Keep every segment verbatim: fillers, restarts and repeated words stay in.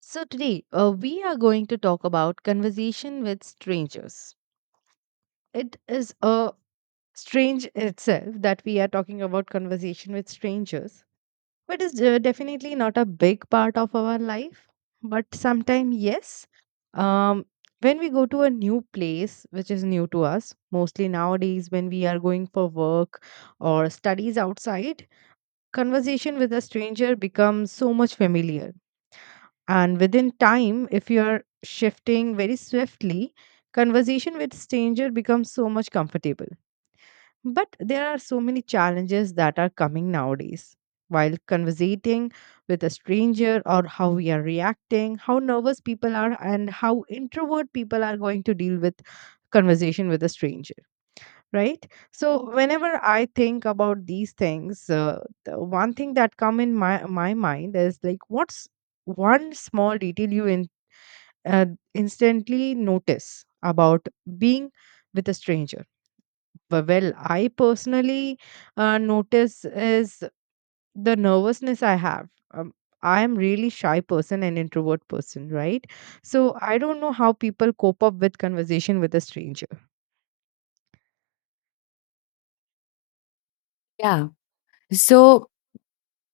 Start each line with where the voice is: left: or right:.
right: So, today uh, we are going to talk about conversation with strangers. It is a strange itself that we are talking about conversation with strangers, but it's uh, definitely not a big part of our life. But sometimes, yes, um, when we go to a new place which is new to us, mostly nowadays when we are going for work or studies outside, conversation with a stranger becomes so much familiar and within time, if you're shifting very swiftly, conversation with stranger becomes so much comfortable. But there are so many challenges that are coming nowadays. While conversating with a stranger or how we are reacting, how nervous people are and how introvert people are going to deal with conversation with a stranger, right? So whenever I think about these things, uh, the one thing that come in my my mind is like, what's one small detail you in uh, instantly notice about being with a stranger. But well, I personally uh, notice is the nervousness I have. Um, I am really shy person and introvert person, right? So I don't know how people cope up with conversation with a stranger.
left: Yeah. So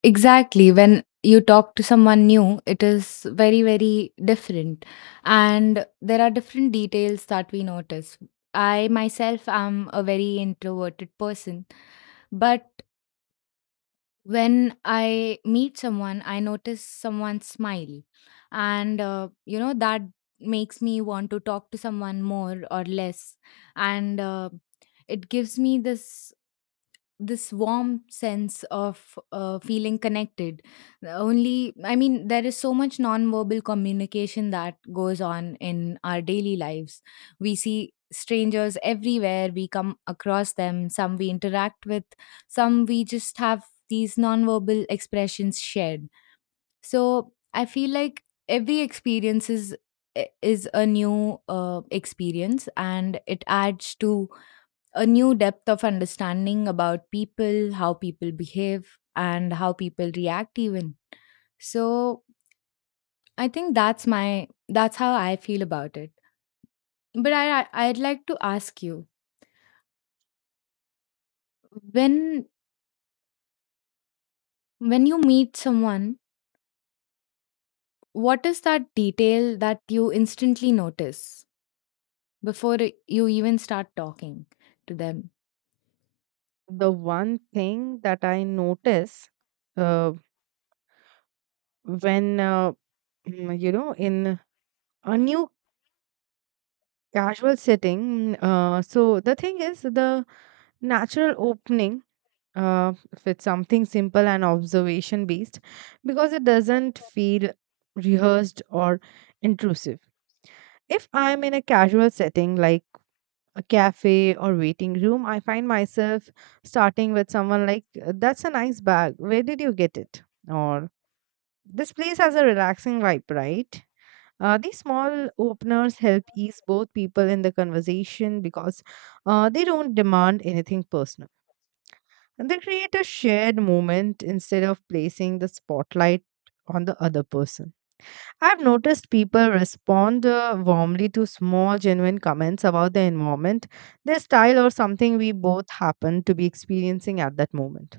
left: exactly when you talk to someone new, it is very, very different. And there are different details that we notice. I myself am a very introverted person, but when I meet someone, I notice someone's smile. And, uh, you know, that makes me want to talk to someone more or less. And, uh, it gives me this this warm sense of uh, feeling connected only. I mean, there is so much nonverbal communication that goes on in our daily lives. We see strangers everywhere, we come across them, some we interact with, some we just have these nonverbal expressions shared. So I feel like every experience is eh, is a new uh, experience, and it adds to a new depth of understanding about people, how people behave, and how people react, even. So I think that's my that's how I feel about it. But I I- I'd like to ask you, when when you meet someone, what is that detail that you instantly notice before you even start talking to them?
right: The one thing that I notice uh, when, uh, mm, you know, in a new casual setting, uh, so the thing is, the natural opening, uh, if it's something simple and observation based, because it doesn't feel rehearsed or intrusive. If I'm in a casual setting like a cafe or waiting room, I find myself starting with someone like, "Uh, that's a nice bag, where did you get it?" Or, "This place has a relaxing vibe, right?" Uh, these small openers help ease both people in the conversation, because uh, they don't demand anything personal. And they create a shared moment instead of placing the spotlight on the other person. I've noticed people respond uh, warmly to small, genuine comments about their environment, their style, or something we both happen to be experiencing at that moment.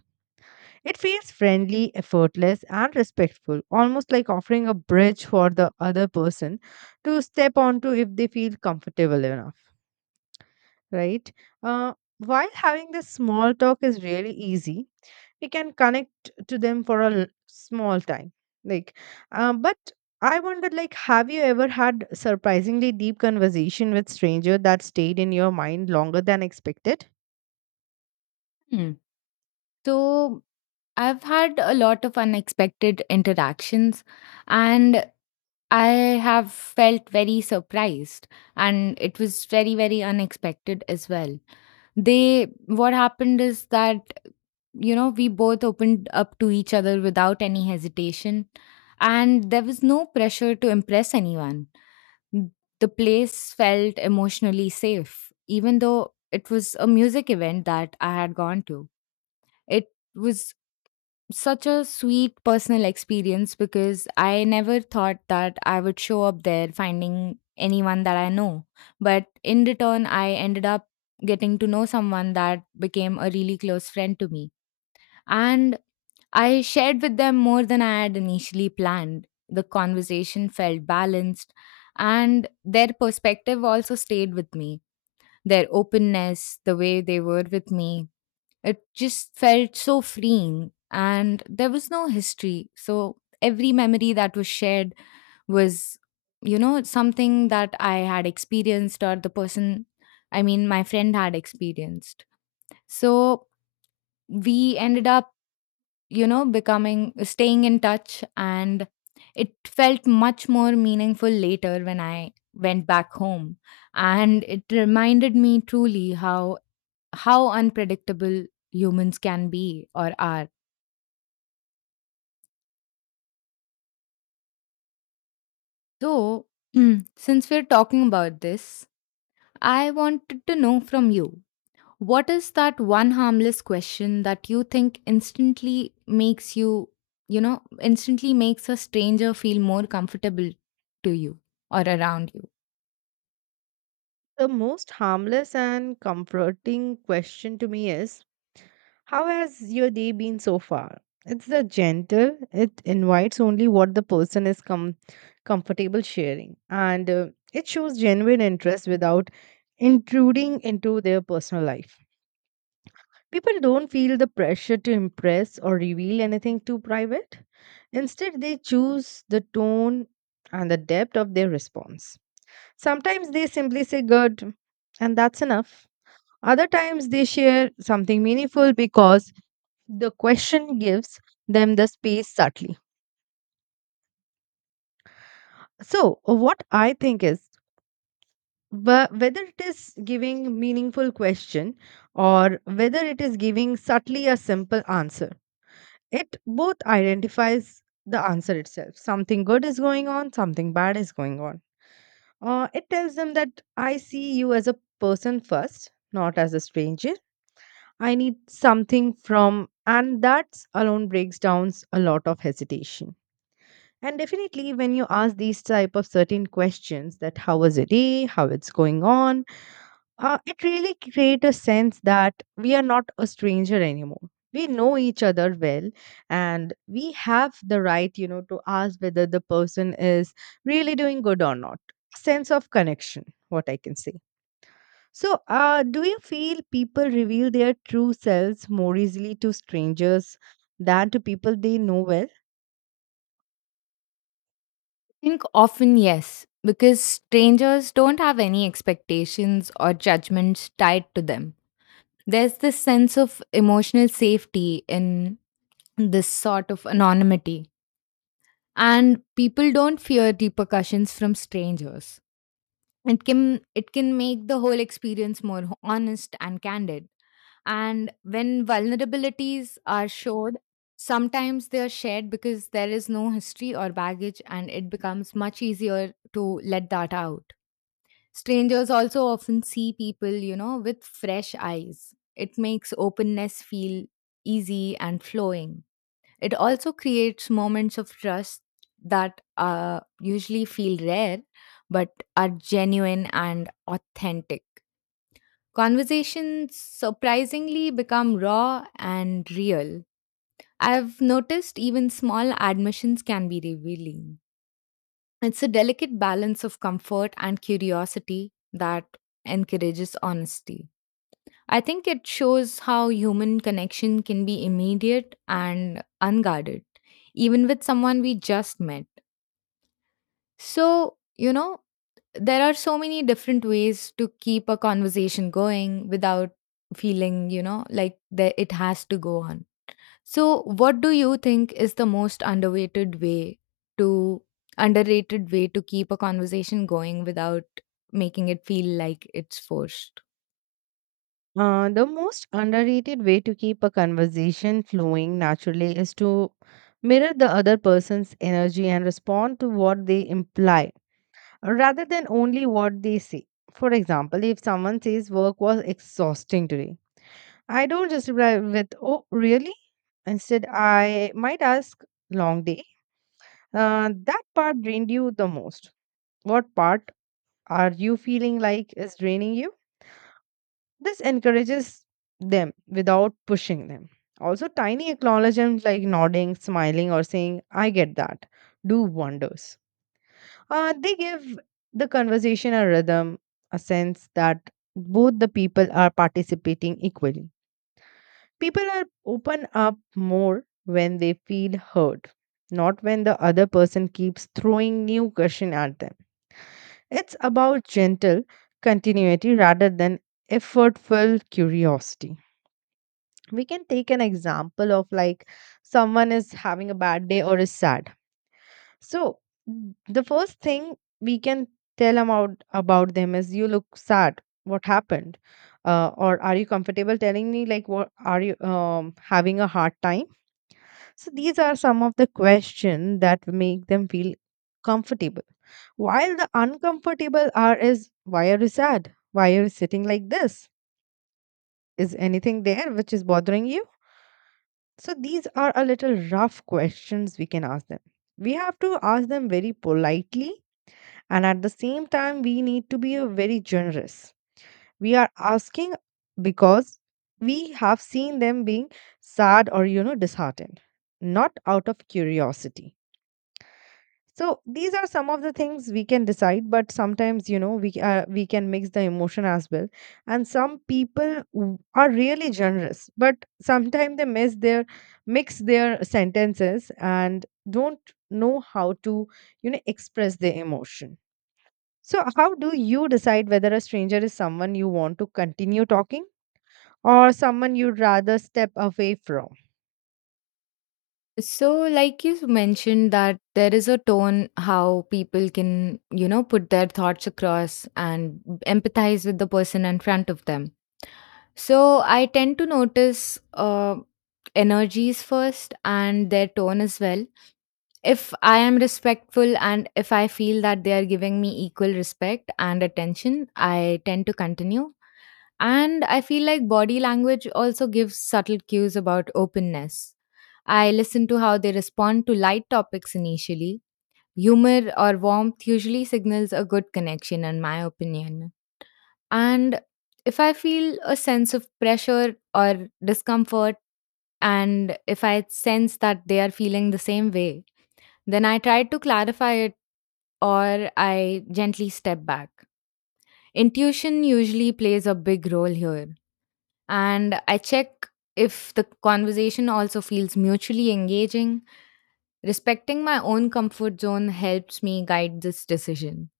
right: It feels friendly, effortless, and respectful, almost like offering a bridge for the other person to step onto if they feel comfortable enough, right? Uh, while having this small talk is really easy, we can connect to them for a l- small time, like, uh, but I wondered, like, have you ever had surprisingly deep conversation with stranger that stayed in your mind longer than expected?
left: Hmm. So I've had a lot of unexpected interactions, and I have felt very surprised, and it was very, very unexpected as well. They, what happened is that, you know, we both opened up to each other without any hesitation, and there was no pressure to impress anyone. N- The place felt emotionally safe, even though it was a music event that I had gone to. It was such a sweet personal experience because I never thought that I would show up there finding anyone that I know. But in return, I ended up getting to know someone that became a really close friend to me. And I shared with them more than I had initially planned. The conversation felt balanced, and their perspective also stayed with me. Their openness, the way they were with me, it just felt so freeing, and there was no history. So every memory that was shared was, you know, something that I had experienced, or the person, I mean, my friend had experienced. So we ended up, you know, becoming staying in touch, and it felt much more meaningful later when I went back home. And it reminded me truly how how unpredictable humans can be or are. So, since we're talking about this, I wanted to know from you, what is that one harmless question that you think instantly makes you, you know, instantly makes a stranger feel more comfortable to you or around you?
right: The most harmless and comforting question to me is, how has your day been so far? It's the gentle, it invites only what the person is com- comfortable sharing, and uh, it shows genuine interest without intruding into their personal life. People don't feel the pressure to impress or reveal anything too private. Instead, they choose the tone and the depth of their response. Sometimes they simply say good, and that's enough. Other times, they share something meaningful because the question gives them the space subtly. So, what I think is, wh- whether it is giving meaningful question or whether it is giving subtly a simple answer, it both identifies the answer itself. Something good is going on, something bad is going on. Uh, it tells them that I see you as a person first, not as a stranger I need something from, and that alone breaks down a lot of hesitation. And definitely, when you ask these type of certain questions, that how was your day, how it's going on, uh, it really create a sense that we are not a stranger anymore. We know each other well, and we have the right, you know, to ask whether the person is really doing good or not. Sense of connection, what I can say. So, uh, do you feel people reveal their true selves more easily to strangers than to people they know well?
left: I think often yes, because strangers don't have any expectations or judgments tied to them. There's this sense of emotional safety in this sort of anonymity, and people don't fear repercussions from strangers. It can it can make the whole experience more ho- honest and candid, and when vulnerabilities are showed, sometimes they are shared because there is no history or baggage, and it becomes much easier to let that out. Strangers also often see people you know with fresh eyes. It makes openness feel easy and flowing. It also creates moments of trust that uh, usually feel rare but are genuine and authentic. Conversations surprisingly become raw and real. I've noticed even small admissions can be revealing. It's a delicate balance of comfort and curiosity that encourages honesty. I think it shows how human connection can be immediate and unguarded, even with someone we just met. So, you know, there are so many different ways to keep a conversation going without feeling, you know, like that it has to go on. So, what do you think is the most underrated way to underrated way to keep a conversation going without making it feel like it's forced?
right: Uh, the most underrated way to keep a conversation flowing naturally is to mirror the other person's energy and respond to what they imply rather than only what they say. For example, if someone says work was exhausting today, I don't just reply with, oh, really? Instead, I might ask, long day. Uh, that part drained you the most. What part are you feeling like is draining you? This encourages them without pushing them. Also, tiny acknowledgements like nodding, smiling, or saying, I get that, do wonders. Uh, they give the conversation a rhythm, a sense that both the people are participating equally. People are open up more when they feel heard, not when the other person keeps throwing new question at them. It's about gentle continuity rather than effortful curiosity. We can take an example of, like, someone is having a bad day or is sad. So, n- the first thing we can tell about about them is, you look sad, what happened? Uh, or, are you comfortable telling me, like, what are you, um, having a hard time? So these are some of the questions that make them feel comfortable, while the uncomfortable are, is, why are you sad, why are you sitting like this, is anything there which is bothering you? So these are a little rough questions we can ask them. We have to ask them very politely, and at the same time we need to be a very generous. We are asking because we have seen them being sad or, you know, disheartened, not out of curiosity. So these are some of the things we can decide, but sometimes, you know, we uh, we can mix the emotion as well. And some people w- are really generous, but sometimes they miss their mix their sentences and don't know how to, you know, express their emotion. So how do you decide whether a stranger is someone you want to continue talking, or someone you'd rather step away from?
left: So, like you mentioned, that there is a tone how people can, you know, put their thoughts across and empathize with the person in front of them. So, I tend to notice uh, energies first and their tone as well. If I am respectful and if I feel that they are giving me equal respect and attention, I tend to continue. And I feel like body language also gives subtle cues about openness. I listen to how they respond to light topics initially. Humor or warmth usually signals a good connection, in my opinion. And if I feel a sense of pressure or discomfort, and if I sense that they are feeling the same way, then I try to clarify it or I gently step back. Intuition usually plays a big role here. And I check if the conversation also feels mutually engaging. Respecting my own comfort zone helps me guide this decision.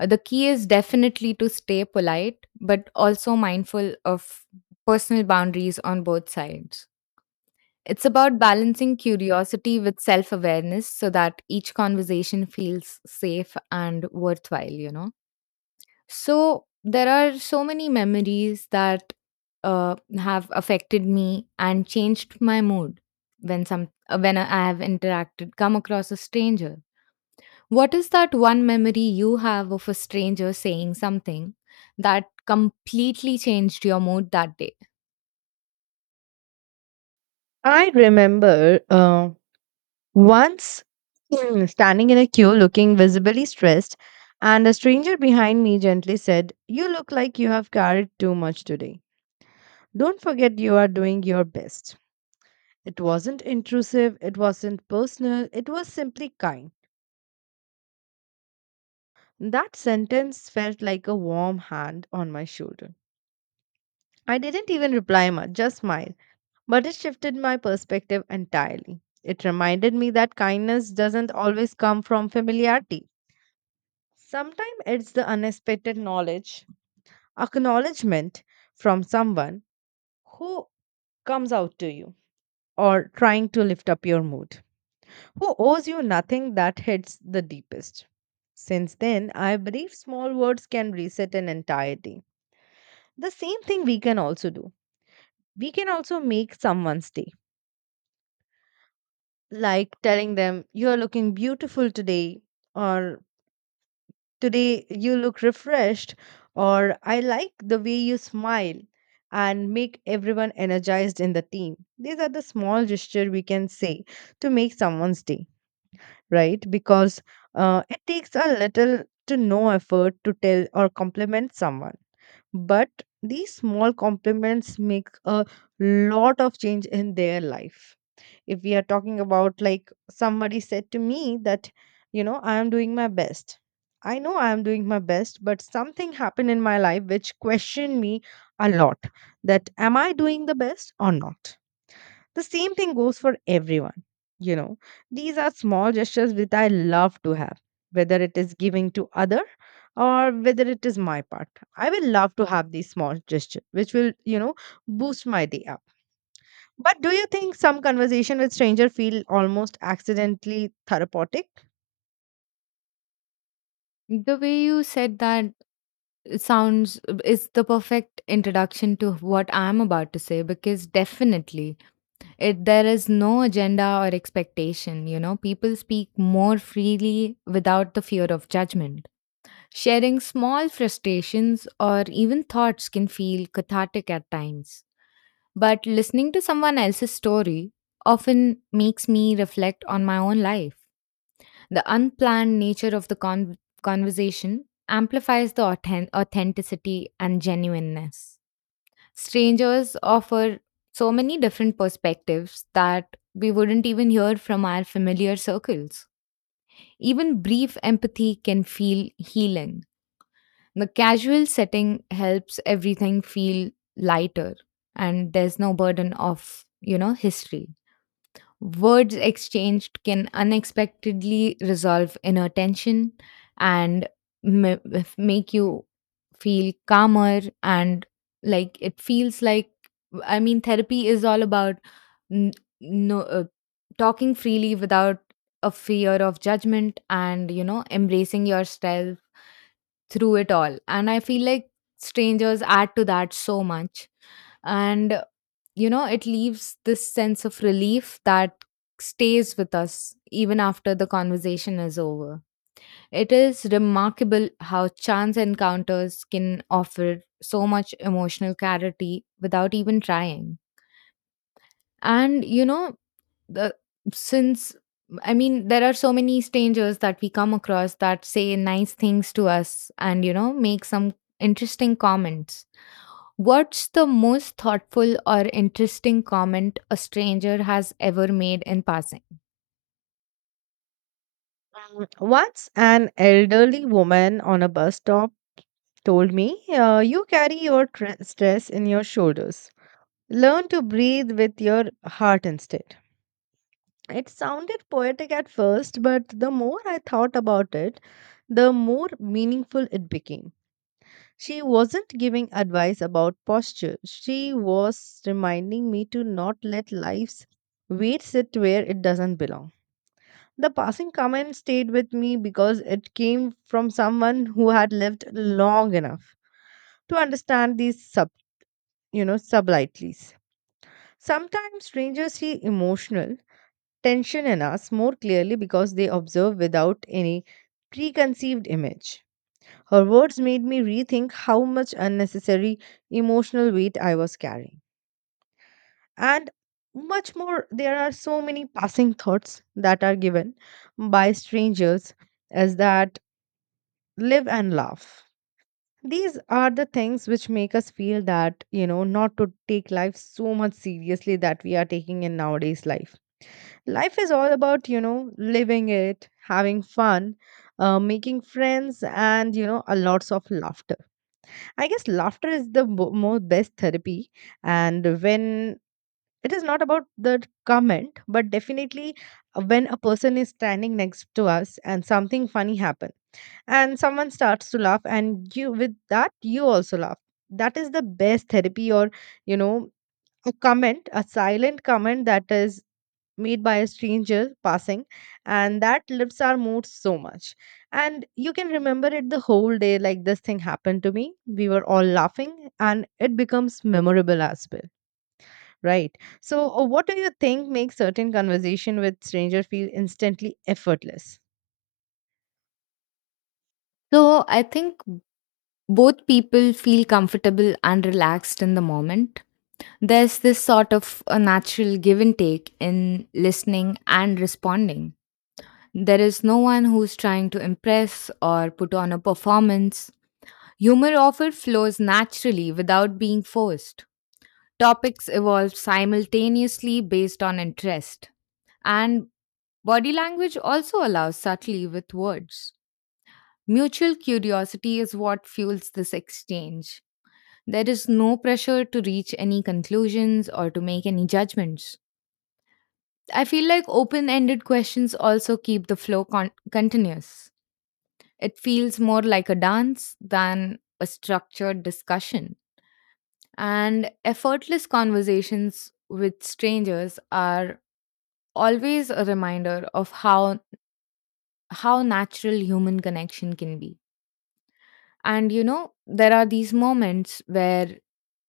left: Uh, The key is definitely to stay polite, but also mindful of personal boundaries on both sides. It's about balancing curiosity with self awareness so that each conversation feels safe and worthwhile, you know? So, there are so many memories that uh, have affected me and changed my mood when some uh, when I have interacted come across a stranger. What is that one memory you have of a stranger saying something that completely changed your mood that day?
right: I remember, uh, once, standing in a queue looking visibly stressed, and a stranger behind me gently said, you look like you have carried too much today. Don't forget you are doing your best. It wasn't intrusive, it wasn't personal, it was simply kind. That sentence felt like a warm hand on my shoulder. I didn't even reply much, just smiled, but it shifted my perspective entirely. It reminded me that kindness doesn't always come from familiarity. Sometimes it's the unexpected knowledge, acknowledgement from someone who comes out to you or trying to lift up your mood, who owes you nothing that hits the deepest. Since then, I believe small words can reset an entire day. The same thing we can also do. We can also make someone's day, like telling them, you're looking beautiful today, or, today you look refreshed, or, I like the way you smile, and make everyone energized in the team. These are the small gesture we can say to make someone's day, right? Because uh, it takes a little to no effort to tell or compliment someone. But these small compliments make a lot of change in their life. If we are talking about, like, somebody said to me that, you know, I am doing my best. I know I am doing my best, but something happened in my life which questioned me a lot, that am I doing the best or not? The same thing goes for everyone. You know, these are small gestures which I love to have, whether it is giving to other or whether it is my part. I will love to have these small gestures, which will, you know, boost my day up. But do you think some conversation with stranger feel almost accidentally therapeutic?
left: The way you said that, it sounds is the perfect introduction to what I'm about to say, because definitely it there is no agenda or expectation, you know. People speak more freely without the fear of judgment. Sharing small frustrations or even thoughts can feel cathartic at times. But listening to someone else's story often makes me reflect on my own life. The unplanned nature of the con- conversation amplifies the authen- authenticity and genuineness. Strangers offer so many different perspectives that we wouldn't even hear from our familiar circles. Even brief empathy can feel healing. The casual setting helps everything feel lighter, and there's no burden of, you know, history. Words exchanged can unexpectedly resolve inner tension and ma- if- make you feel calmer, and like it feels like, I mean, therapy is all about n- no uh, talking freely without a fear of judgment and you know embracing yourself through it all, and I feel like strangers add to that so much. And you know, it leaves this sense of relief that stays with us even after the conversation is over. It is remarkable how chance encounters can offer so much emotional clarity without even trying. And, you know, the, since I mean, there are so many strangers that we come across that say nice things to us and, you know, make some interesting comments. What's the most thoughtful or interesting comment a stranger has ever made in passing?
right: Mm, once an elderly woman on a bus stop told me, uh, "You carry your tr- stress in your shoulders. Learn to breathe with your heart instead." It sounded poetic at first, but the more I thought about it, the more meaningful it became. She wasn't giving advice about posture, she was reminding me to not let life's weight sit where it doesn't belong. The passing comment stayed with me because it came from someone who had lived long enough to understand these sub, you know, sublighties. Sometimes strangers feel emotional tension in us more clearly because they observe without any preconceived image. Her words made me rethink how much unnecessary emotional weight I was carrying. And much more, there are so many passing thoughts that are given by strangers, as that, live and laugh. These are the things which make us feel that, you know, not to take life so much seriously that we are taking in nowadays life. Life is all about, you know, living it, having fun, uh, making friends, and, you know, a lots of laughter. I guess laughter is the bo- more best therapy. And when it is not about the comment, but definitely, uh, when a person is standing next to us and something funny happen, and someone starts to laugh and you, with that, you also laugh, that is the best therapy. Or, you know, a comment, a silent comment that is made by a stranger passing, and that lifts our mood so much. And you can remember it the whole day, like this thing happened to me, we were all laughing, and it becomes memorable as well. Right, so, uh, what do you think makes certain conversation with stranger feel instantly effortless?
left: So, I think both people feel comfortable and relaxed in the moment. There's this sort of a natural give and take in listening and responding. There is no one who's trying to impress or put on a performance. Humor often flows naturally without being forced. Topics evolve simultaneously based on interest. And body language also allows subtly with words. Mutual curiosity is what fuels this exchange. There is no pressure to reach any conclusions or to make any judgments. I feel like open ended questions also keep the flow con- continuous. It feels more like a dance than a structured discussion. And effortless conversations with strangers are always a reminder of how, how natural human connection can be. And you know, there are these moments where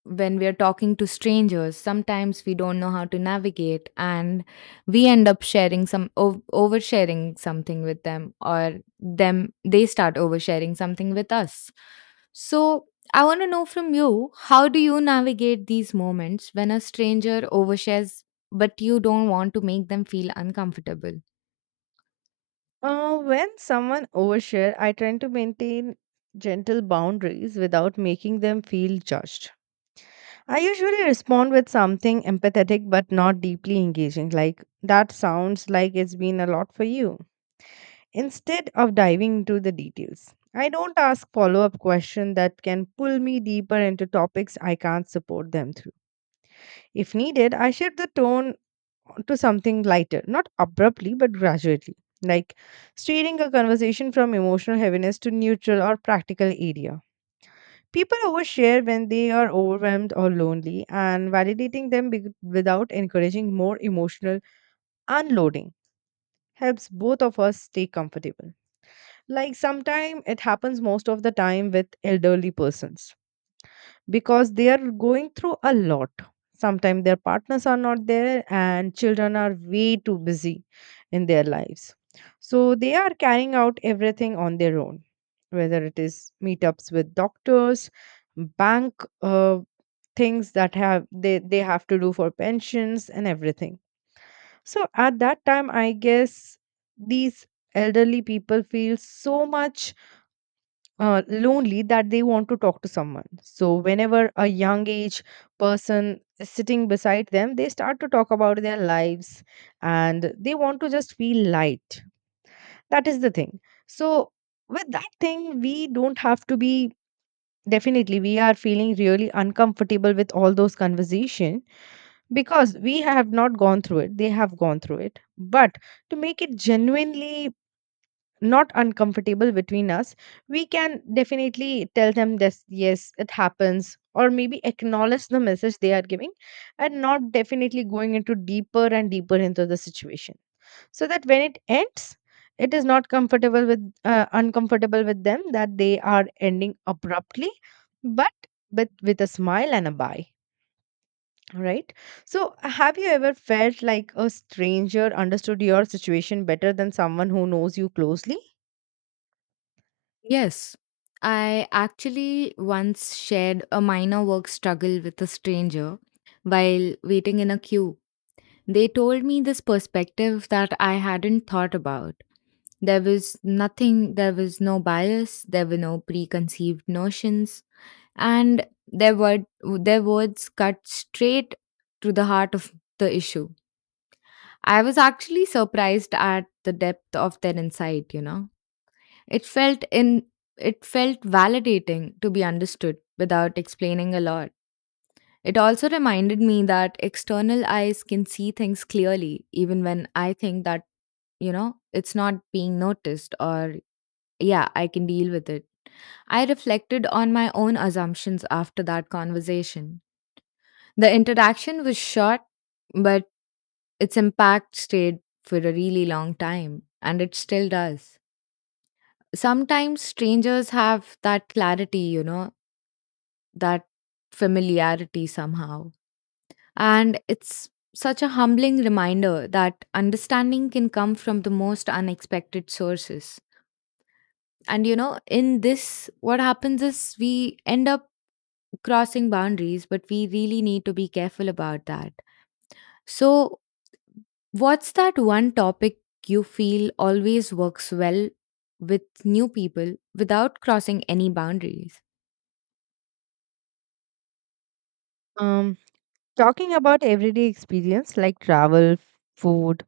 left: when we are talking to strangers, sometimes we don't know how to navigate and we end up sharing some o- oversharing something with them, or them they start oversharing something with us. So, I want to know from you, how do you navigate these moments when a stranger overshares but you don't want to make them feel uncomfortable?
right: Uh, when someone overshare, I try to maintain gentle boundaries without making them feel judged. I usually respond with something empathetic but not deeply engaging, like, that sounds like it's been a lot for you. Instead of diving into the details, I don't ask follow up questions that can pull me deeper into topics I can't support them through. If needed, I shift the tone to something lighter, not abruptly, but gradually, like steering a conversation from emotional heaviness to neutral or practical area. People overshare when they are overwhelmed or lonely, and validating them be- without encouraging more emotional unloading helps both of us stay comfortable. Like, sometimes it happens most of the time with elderly persons because they are going through a lot. Sometimes their partners are not there, and children are way too busy in their lives. So they are carrying out everything on their own, whether it is meetups with doctors, bank uh, things that have they, they have to do for pensions and everything. So at that time, I guess these elderly people feel so much uh, lonely that they want to talk to someone. So, whenever a young age person is sitting beside them, they start to talk about their lives and they want to just feel light. That is the thing. So, with that thing, we don't have to be, definitely we are feeling really uncomfortable with all those conversation because we have not gone through it, they have gone through it. But to make it genuinely not uncomfortable between us, we can definitely tell them this, yes it happens, or maybe acknowledge the message they are giving, and not definitely going into deeper and deeper into the situation. So that when it ends, it is not comfortable with uh, uncomfortable with them, that they are ending abruptly, but with with a smile and a bye. Right, so have you ever felt like a stranger understood your situation better than someone who knows you closely?
left: Yes. I actually once shared a minor work struggle with a stranger while waiting in a queue. They told me this perspective that I hadn't thought about. There was nothing, there was no bias, there were no preconceived notions, and their, word, their words cut straight to the heart of the issue. I was actually surprised at the depth of their insight, you know. It felt in it felt validating to be understood without explaining a lot. It also reminded me that external eyes can see things clearly even when I think that, you know, it's not being noticed, or yeah, I can deal with it. I reflected on my own assumptions after that conversation. The interaction was short, but its impact stayed for a really long time, and it still does. Sometimes strangers have that clarity, you know, that familiarity somehow. And it's such a humbling reminder that understanding can come from the most unexpected sources. And you know, in this, what happens is we end up crossing boundaries, but we really need to be careful about that. So, what's that one topic you feel always works well with new people without crossing any boundaries?
right: Um, Talking about everyday experience like travel, food,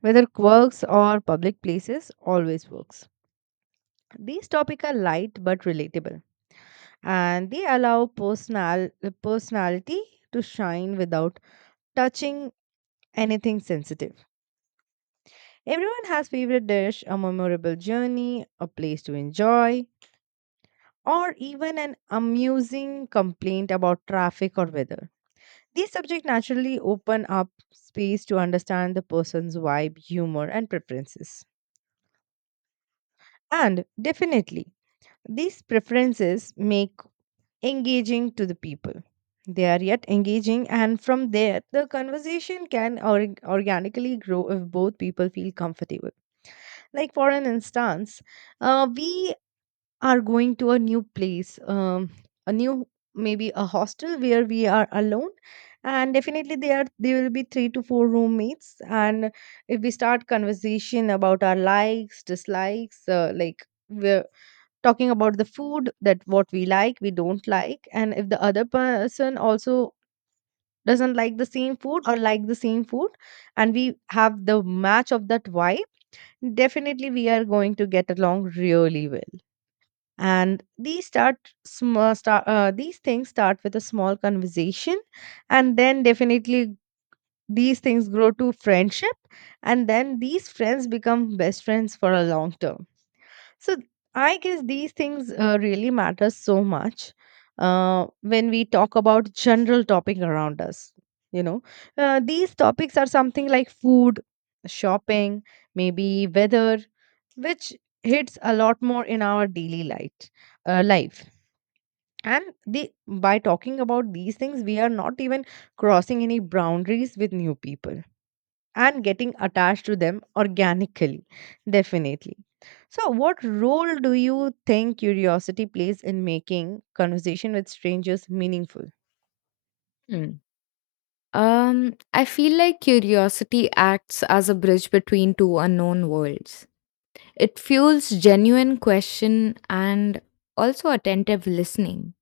right: whether quirks, or public places, always works. These topics are light but relatable, and they allow personal personality to shine without touching anything sensitive. Everyone has favorite dish, a memorable journey, a place to enjoy, or even an amusing complaint about traffic or weather. These subjects naturally open up space to understand the person's vibe, humor, and preferences. And definitely, these preferences make engaging to the people. They are yet engaging, and from there, the conversation can org- organically grow if both people feel comfortable. Like, for an instance, uh, we are going to a new place, um, a new, maybe a hostel where we are alone, and definitely there are there will be three to four roommates. And if we start conversation about our likes, dislikes, uh, like we're talking about the food, that what we like, we don't like, and if the other person also doesn't like the same food or like the same food, and we have the match of that vibe, definitely we are going to get along really well. And these start small start, uh, these things start with a small conversation, and then definitely these things grow to friendship, and then these friends become best friends for a long term. So, I guess these things uh, really matter so much uh, when we talk about general topic around us, you know. Uh, these topics are something like food, shopping, maybe weather, which hits a lot more in our daily light uh, life. And the by talking about these things, we are not even crossing any boundaries with new people, and getting attached to them organically, definitely. So what role do you think curiosity plays in making conversation with strangers meaningful?
left: Hmm. Um, I feel like curiosity acts as a bridge between two unknown worlds. It fuels genuine question and also attentive listening.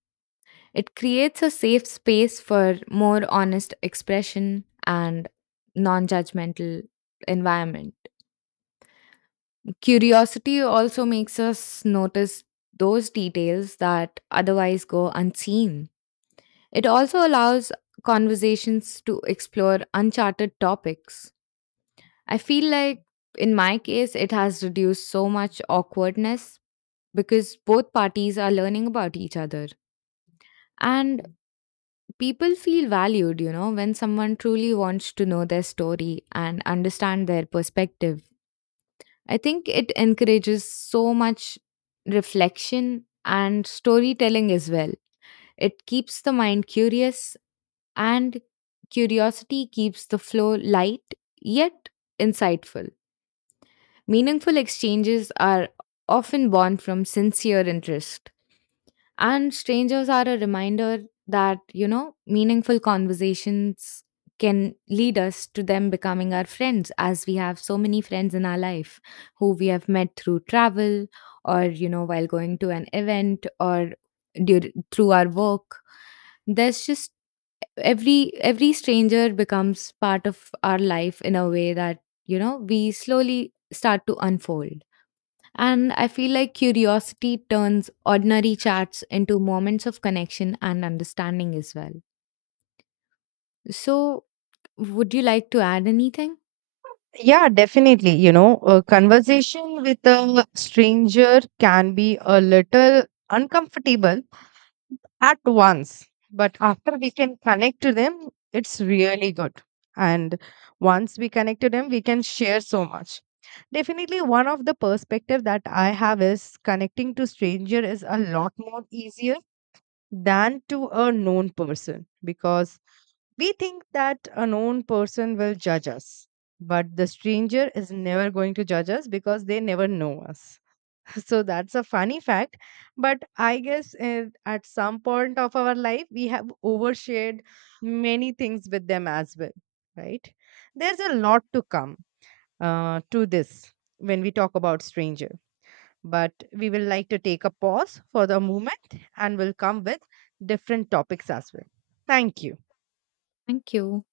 left: It creates a safe space for more honest expression and non judgmental environment. Curiosity also makes us notice those details that otherwise go unseen. It also allows conversations to explore uncharted topics. I feel like in my case, it has reduced so much awkwardness because both parties are learning about each other. And people feel valued, you know, when someone truly wants to know their story and understand their perspective. I think it encourages so much reflection and storytelling as well. It keeps the mind curious, and curiosity keeps the flow light yet insightful. Meaningful exchanges are often born from sincere interest, and strangers are a reminder that, you know, meaningful conversations can lead us to them becoming our friends, as we have so many friends in our life who we have met through travel or, you know, while going to an event or dur- through our work. There's just every every stranger becomes part of our life in a way that you know we slowly start to unfold, and I feel like curiosity turns ordinary chats into moments of connection and understanding as well. So, would you like to add anything?
right: Yeah, definitely, you know, a conversation with a stranger can be a little uncomfortable at once. But after we can connect to them, it's really good. And once we connect to them, we can share so much. Definitely, one of the perspective that I have is connecting to stranger is a lot more easier than to a known person because we think that a known person will judge us, but the stranger is never going to judge us because they never know us. So that's a funny fact. But I guess uh, at some point of our life, we have overshared many things with them as well, right? There's a lot to come uh, to this when we talk about stranger. But we will like to take a pause for the moment and will come with different topics as well. Thank you.
left: Thank you.